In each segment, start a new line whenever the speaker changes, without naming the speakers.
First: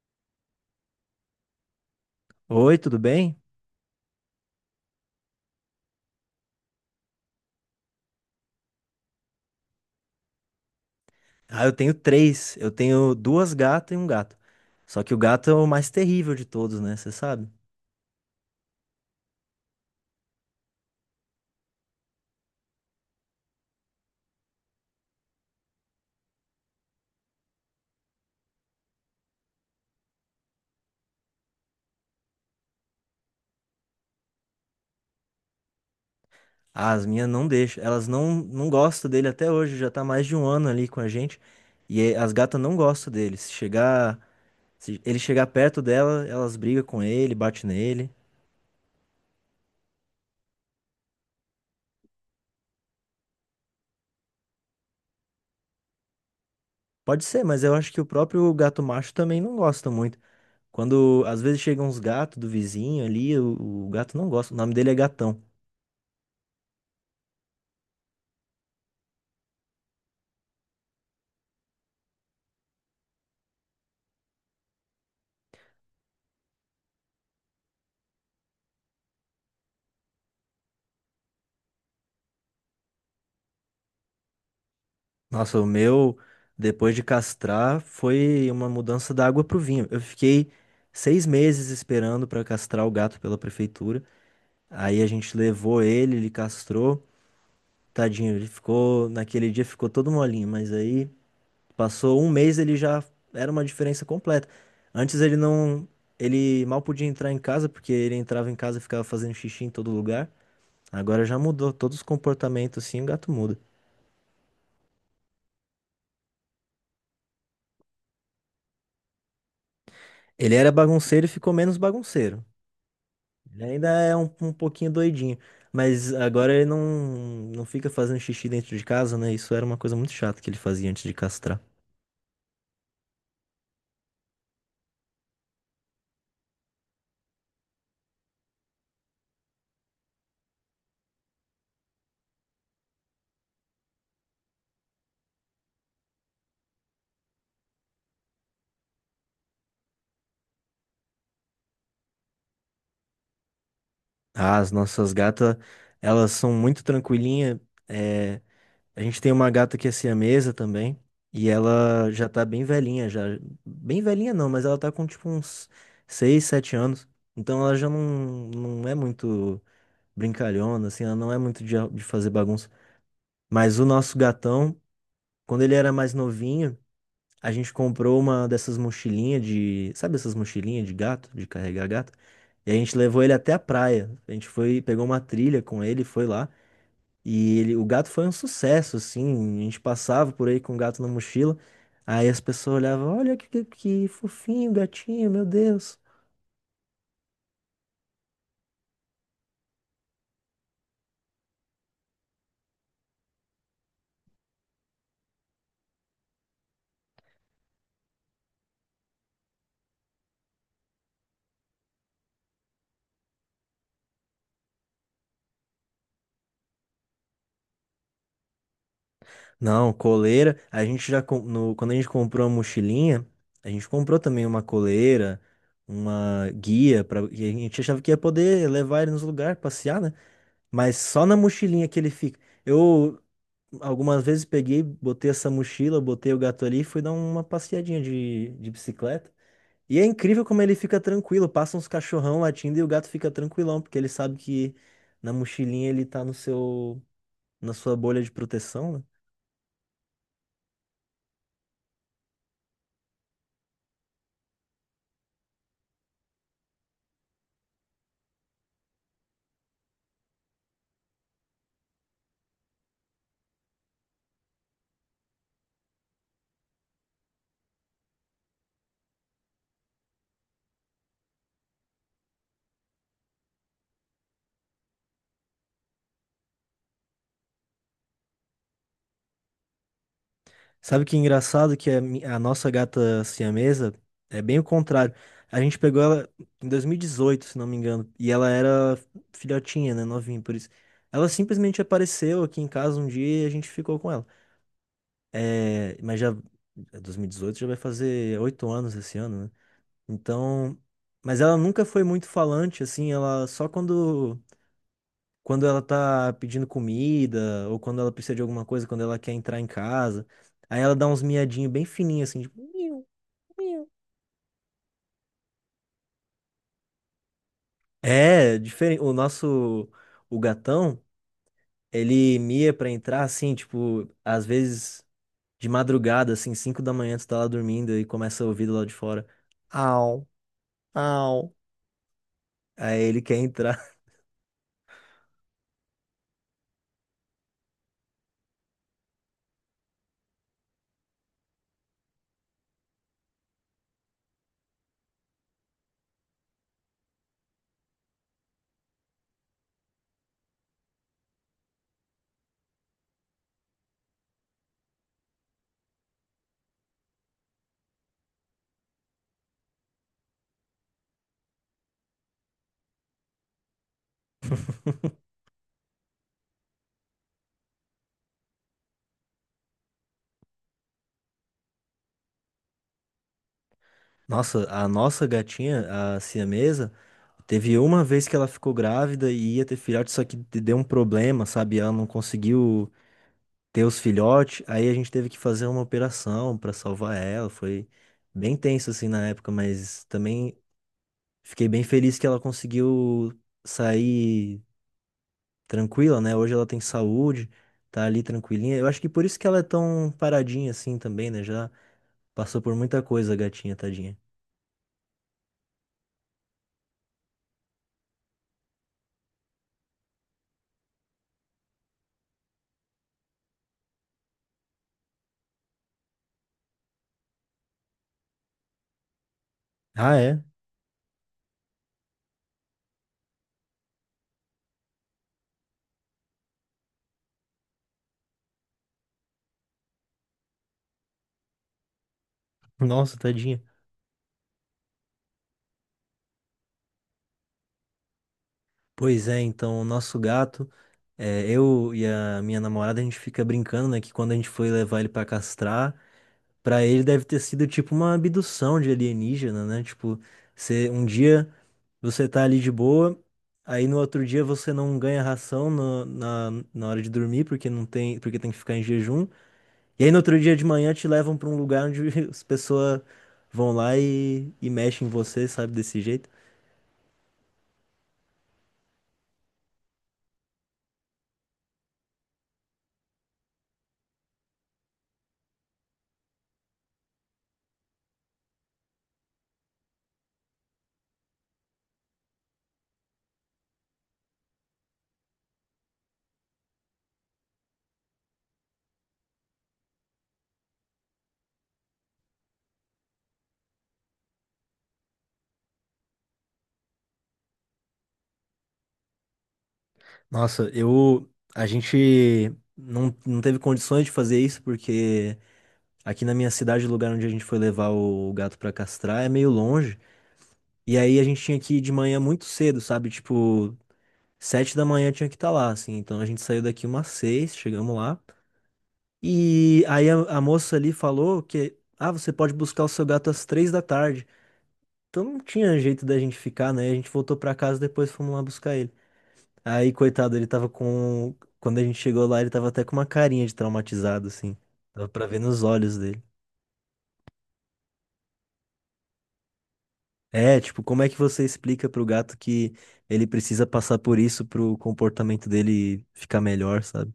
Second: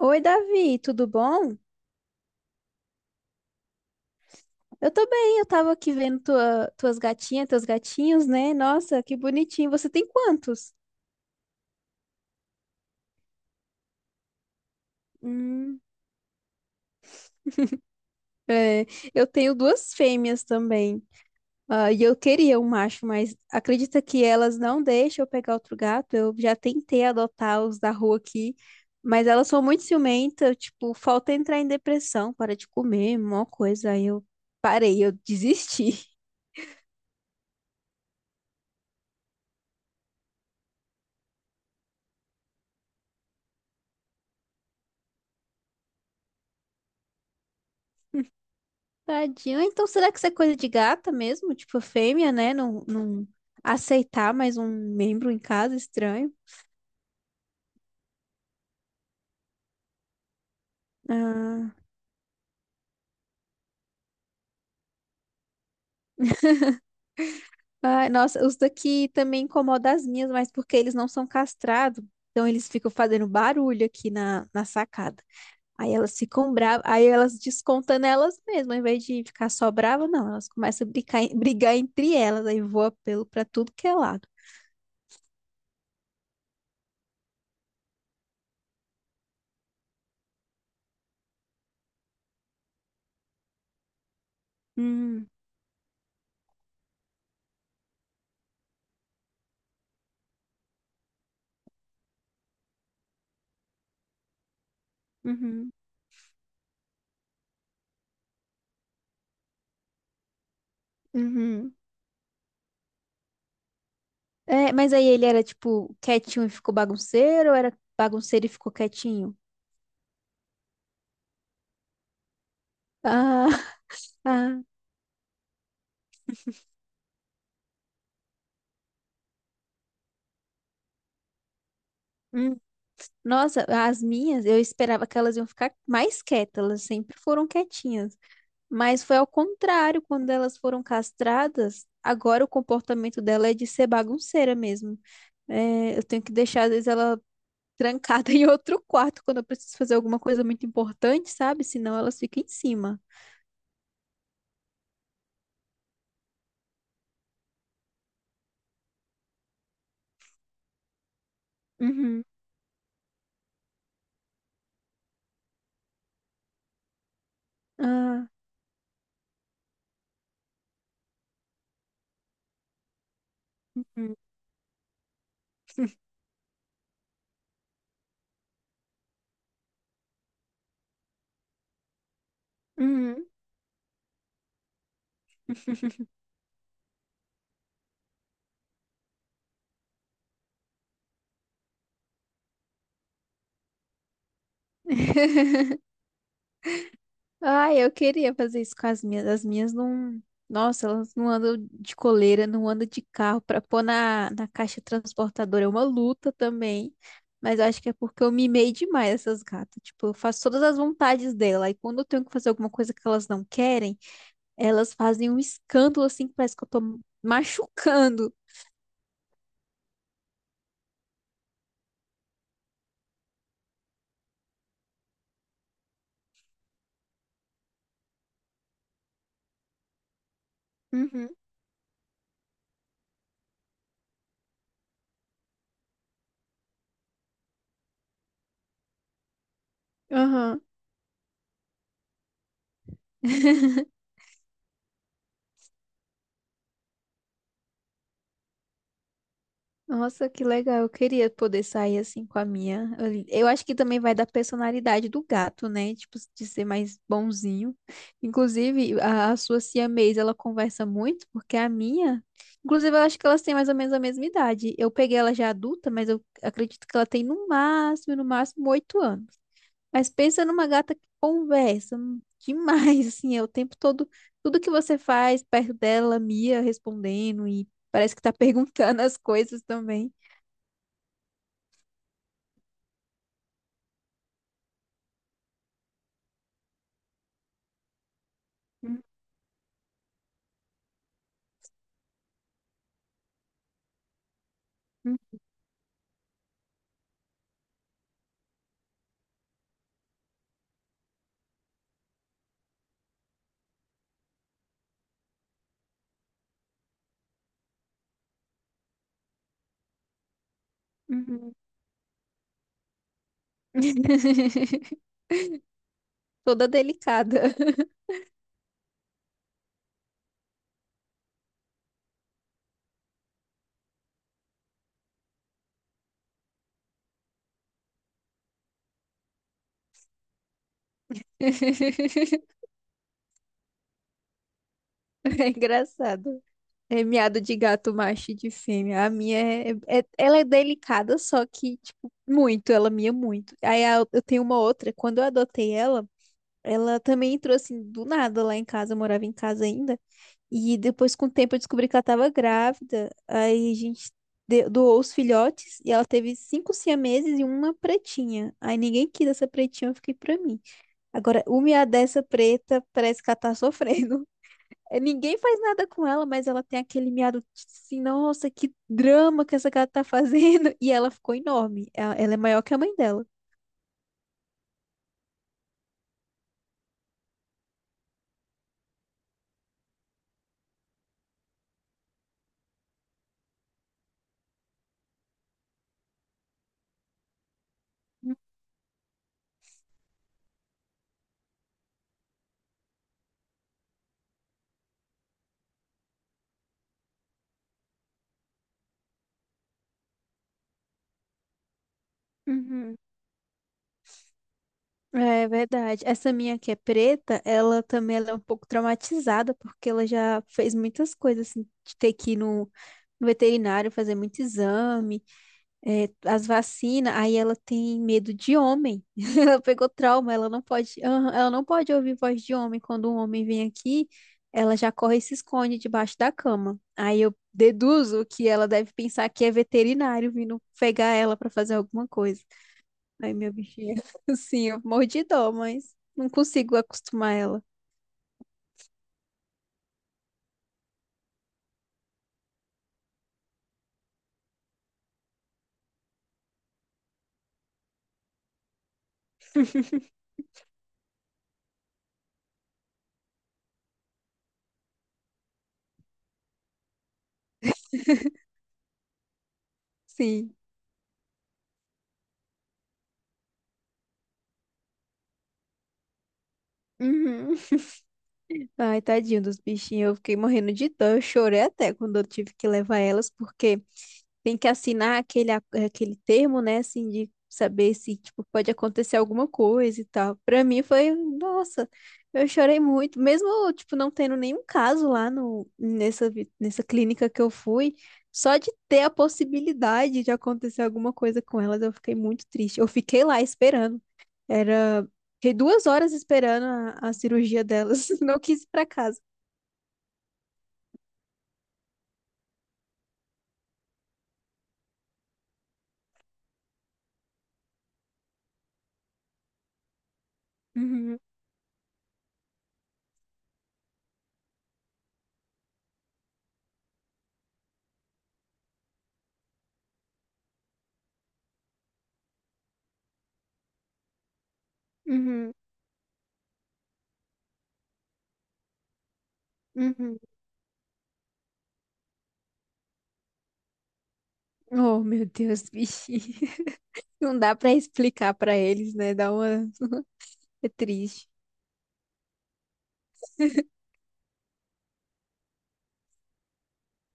Oi, Davi, tudo bom?
Oi, tudo bem?
Eu tô bem, eu tava aqui vendo tuas gatinhas, teus gatinhos, né? Nossa, que bonitinho. Você tem quantos?
Ah, eu tenho três. Eu tenho duas gatas e um gato. Só que o gato é o
Hum,
mais terrível de todos, né? Você sabe?
é, eu tenho duas fêmeas também. Ah, e eu queria um macho, mas acredita que elas não deixam eu pegar outro gato? Eu já tentei adotar os da rua aqui, mas elas são muito ciumentas, tipo, falta entrar em depressão, para de comer, mó coisa. Aí eu parei, eu desisti.
Ah, as minhas não deixam. Elas não gostam dele até hoje. Já tá mais de um ano ali com a gente. E as gatas não gostam dele. Se ele chegar perto dela, elas brigam com ele, batem nele.
Tadinho. Então, será que isso é coisa de gata mesmo? Tipo, fêmea, né? Não aceitar mais um membro em casa, estranho.
Pode ser, mas eu acho que o próprio gato macho também não gosta muito. Quando às vezes
Ah.
chegam uns gatos do vizinho ali, o gato não gosta. O nome dele é Gatão.
Ai, nossa, os daqui também incomodam as minhas, mas porque eles não são castrados. Então, eles ficam fazendo barulho aqui na sacada. Aí elas ficam bravas, aí elas descontam nelas mesmas, ao invés de ficar só brava, não, elas começam a brigar, brigar entre elas, aí voa pelo pra tudo que é lado.
Nossa, o meu, depois de castrar, foi uma mudança da água pro vinho. Eu fiquei 6 meses esperando pra castrar o gato pela prefeitura. Aí a
Hum,
gente levou ele, ele castrou. Tadinho, ele ficou, naquele dia ficou todo molinho, mas aí passou um mês, ele já era uma diferença completa. Antes ele
uhum,
não, ele mal podia entrar em casa, porque ele entrava em casa e ficava fazendo xixi em todo lugar. Agora já mudou,
uhum.
todos os comportamentos assim, o gato muda.
É, mas aí ele era, tipo, quietinho e ficou bagunceiro, ou era bagunceiro e ficou quietinho?
Ele era bagunceiro e ficou menos bagunceiro.
Ah,
Ele ainda é um
ah.
pouquinho doidinho. Mas agora ele não fica fazendo xixi dentro de casa, né? Isso era uma coisa muito chata que ele fazia antes de castrar.
Hum. Nossa, as minhas, eu esperava que elas iam ficar mais quietas, elas sempre foram quietinhas. Mas foi ao contrário, quando elas foram castradas, agora o comportamento dela é de ser bagunceira mesmo. É, eu tenho que deixar, às vezes, ela trancada em outro quarto quando eu preciso fazer alguma coisa muito importante, sabe? Senão elas ficam em cima.
Ah, as nossas gatas, elas são muito tranquilinhas. É, a gente tem uma gata que é siamesa também. E ela
Uhum.
já tá bem velhinha, já. Bem velhinha não, mas ela tá com tipo uns 6, 7 anos. Então ela já
Ah.
não é muito brincalhona, assim, ela não é muito de fazer bagunça. Mas o nosso
Uhum.
gatão, quando ele era mais novinho. A gente comprou uma dessas mochilinhas de. Sabe essas mochilinhas de gato, de carregar gato? E a gente levou
Uhum.
ele até a praia. A gente foi, pegou uma trilha com ele, foi lá. E ele, o gato foi um sucesso, assim. A gente passava por aí com o gato na mochila. Aí as pessoas olhavam: olha que fofinho, gatinho, meu Deus.
Ai, eu queria fazer isso com as minhas. As minhas não. Nossa, elas não andam de coleira, não andam de carro pra pôr na caixa transportadora. É uma luta também. Mas eu acho que é porque eu mimei demais essas gatas. Tipo, eu faço todas as vontades dela. E quando eu tenho que fazer alguma coisa que elas não querem, elas fazem um escândalo assim que parece que eu tô machucando.
Não, coleira. A gente já. Com- No, quando a gente comprou a mochilinha, a gente comprou também uma coleira, uma guia, e a gente achava que ia poder levar ele nos lugares, passear, né? Mas só
Uhum.
na mochilinha que ele fica. Eu algumas vezes peguei, botei essa mochila, botei o gato ali e fui dar uma passeadinha de bicicleta. E é incrível
Aham.
como ele fica tranquilo. Passa uns cachorrão latindo e o gato fica tranquilão, porque ele sabe que na mochilinha ele tá no seu, na sua bolha de proteção, né?
Nossa, que legal. Eu queria poder sair assim com a minha. Eu acho que também vai da personalidade do gato, né? Tipo, de ser mais bonzinho. Inclusive, a sua siamês, ela conversa muito, porque a minha. Inclusive, eu acho que elas têm mais ou menos a mesma idade. Eu peguei ela já adulta, mas eu acredito que ela tem no máximo, no máximo, 8 anos. Mas pensa numa gata que conversa demais, assim, é o tempo todo. Tudo que você faz perto dela, Mia respondendo e parece que tá perguntando as coisas também.
Sabe que engraçado que a nossa gata siamesa é bem o contrário. A gente pegou ela em 2018, se não me engano, e ela era
Uhum,
filhotinha, né, novinha, por isso. Ela simplesmente apareceu aqui em casa um dia e a gente ficou com ela. É, mas já, é 2018 já vai fazer 8 anos esse ano, né? Então, mas ela nunca foi muito falante, assim, ela só quando ela tá pedindo comida, ou quando ela precisa de alguma coisa, quando ela quer entrar em casa. Aí ela dá uns
uhum.
miadinhos bem fininhos, assim, tipo, miu, miu.
Toda delicada.
É, diferente. O nosso, o gatão, ele mia pra entrar, assim, tipo, às vezes de madrugada, assim, 5 da manhã, tu tá lá dormindo e começa a ouvir do lado de fora. Au, au. Aí ele quer entrar.
É engraçado. É miado de gato macho e de fêmea. A minha é, é, ela é delicada, só que, tipo, muito, ela mia muito. Eu tenho uma outra, quando eu adotei ela, ela também entrou assim do nada lá em casa, eu morava em casa ainda. E depois, com o tempo, eu descobri que ela tava grávida. Aí a gente doou os filhotes e ela teve 5 siameses e uma pretinha. Aí ninguém quis essa pretinha, eu fiquei pra mim. Agora, uma dessa preta parece que ela tá sofrendo. É, ninguém faz nada com ela, mas ela tem aquele miado assim, nossa, que drama que essa gata tá fazendo. E ela ficou enorme. Ela é maior que a mãe dela.
Nossa, a nossa gatinha, a siamesa, teve uma vez que ela ficou grávida e ia ter filhote, só que deu um problema, sabe? Ela não conseguiu ter os filhotes, aí a gente teve que fazer uma operação pra salvar ela. Foi bem tenso assim na época, mas também fiquei bem feliz que ela conseguiu sair tranquila, né? Hoje ela tem saúde, tá ali tranquilinha. Eu acho que por isso que ela é tão paradinha assim também, né? Já passou por
Uhum.
muita coisa a gatinha, tadinha.
É verdade. Essa minha que é preta, ela também ela é um pouco traumatizada, porque ela já fez muitas coisas, assim, de ter que ir no veterinário fazer muito exame. É, as vacinas, aí ela tem medo de homem. Ela pegou
Ah,
trauma,
é?
ela não pode, aham, ela não pode ouvir voz de homem. Quando um homem vem aqui, ela já corre e se esconde debaixo da cama. Aí eu deduzo que ela deve pensar que é veterinário vindo pegar ela para fazer alguma coisa.
Nossa,
Aí meu
tadinha.
bichinho, assim, eu morro de dó, mas não consigo acostumar ela.
Pois é, então, o nosso gato, é, eu e a minha namorada, a gente fica brincando, né, que quando a gente foi levar ele pra castrar, pra ele deve ter sido tipo uma abdução de alienígena, né? Tipo, você, um dia você tá ali de boa, aí no outro dia você não ganha ração na hora de dormir, porque não tem, porque tem que ficar em jejum. E aí no outro
Sim.
dia de manhã te levam pra um lugar onde as pessoas vão lá e mexem em você, sabe, desse jeito.
Uhum. Ai, tadinho dos bichinhos, eu fiquei morrendo de dó. Eu chorei até quando eu tive que levar elas, porque tem que assinar aquele termo, né? Assim, de saber se, tipo, pode acontecer alguma coisa e tal. Pra mim foi, nossa, eu chorei muito. Mesmo, tipo, não tendo nenhum caso lá no, nessa, nessa clínica que eu fui, só de ter a possibilidade de acontecer alguma coisa com elas, eu fiquei muito triste. Eu fiquei lá esperando. Era. Fiquei 2 horas esperando a cirurgia delas. Não quis ir pra casa.
Nossa, eu. A gente não teve condições de fazer isso, porque aqui na minha cidade, o lugar onde a gente foi levar o gato pra castrar é meio longe. E aí
Uhum,
a gente tinha que ir de manhã muito cedo, sabe? Tipo, 7 da manhã tinha que estar lá, assim. Então a gente saiu daqui umas 6, chegamos lá. E aí a moça ali falou que, ah, você pode buscar o seu gato às 3 da tarde. Então não
uhum,
tinha jeito da gente ficar, né? A gente voltou pra casa depois fomos lá buscar ele. Aí,
uhum.
coitado, ele tava com. Quando a gente chegou lá, ele tava até com uma carinha de traumatizado, assim.
Oh,
Dava pra
meu
ver nos
Deus,
olhos
bichinho.
dele.
Não dá pra explicar pra eles, né? Dá uma.
É,
É
tipo, como é que
triste.
você explica pro gato que ele precisa passar por isso pro comportamento dele ficar melhor, sabe?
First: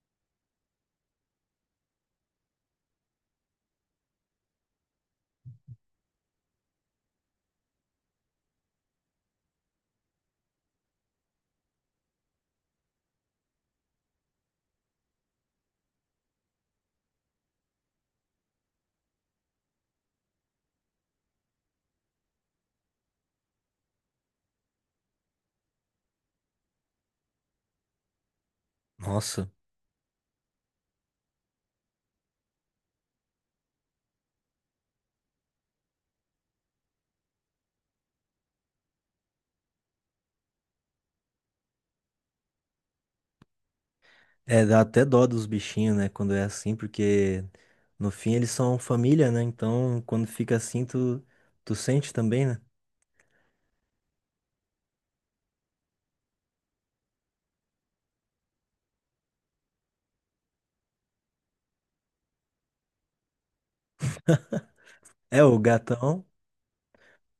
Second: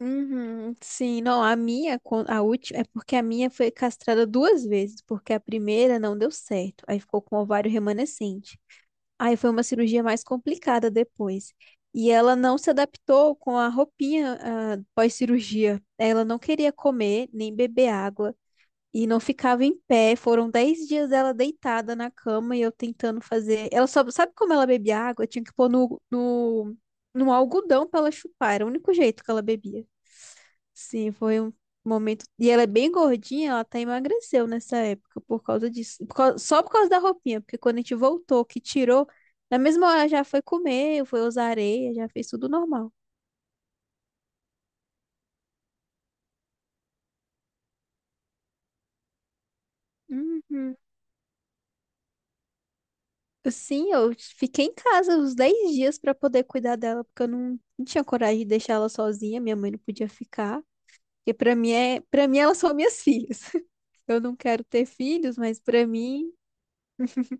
Uhum, sim, não, a minha, a última, é porque a minha foi castrada 2 vezes, porque a primeira não deu certo, aí ficou com ovário remanescente. Aí foi uma cirurgia mais complicada depois. E ela não se adaptou com a roupinha, ah, pós-cirurgia. Ela não queria comer nem beber água. E não ficava em pé. Foram 10 dias ela deitada na cama e eu tentando fazer. Ela só sabe como ela bebia água? Tinha que pôr no algodão pra ela chupar. Era o único jeito que ela
Nossa.
bebia. Sim, foi um momento. E ela é bem gordinha, ela até emagreceu nessa época por causa disso. Só por causa da roupinha, porque quando a gente voltou, que tirou, na mesma hora já foi comer, foi usar areia, já fez tudo normal.
É, dá até dó dos bichinhos, né, quando é assim, porque no fim eles são família, né? Então, quando fica
Uhum.
assim, tu sente também, né?
Sim, eu fiquei em casa uns 10 dias pra poder cuidar dela, porque eu não tinha coragem de deixar ela sozinha, minha mãe não podia ficar. Porque pra mim é, para mim elas são minhas filhas. Eu não quero ter filhos,
É, o
mas pra
gatão.
mim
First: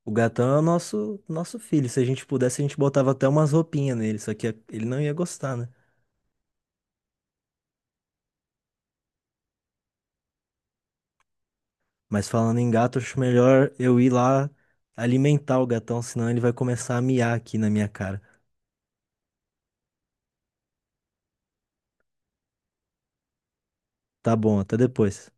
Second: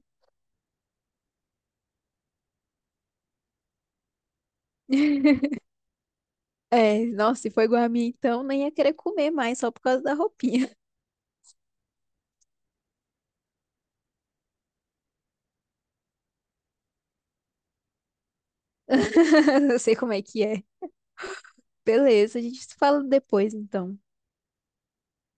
O gatão é o nosso filho. Se a gente pudesse, a gente botava até umas roupinhas nele, só que ele não ia gostar, né?
é, nossa, se for igual a mim então, nem ia querer comer mais só por causa da roupinha.
Mas falando em gato, acho melhor eu ir lá alimentar o gatão, senão ele vai começar a miar aqui na minha cara.
Eu sei como é que é. Beleza, a gente se fala depois então.
Tá bom, até depois.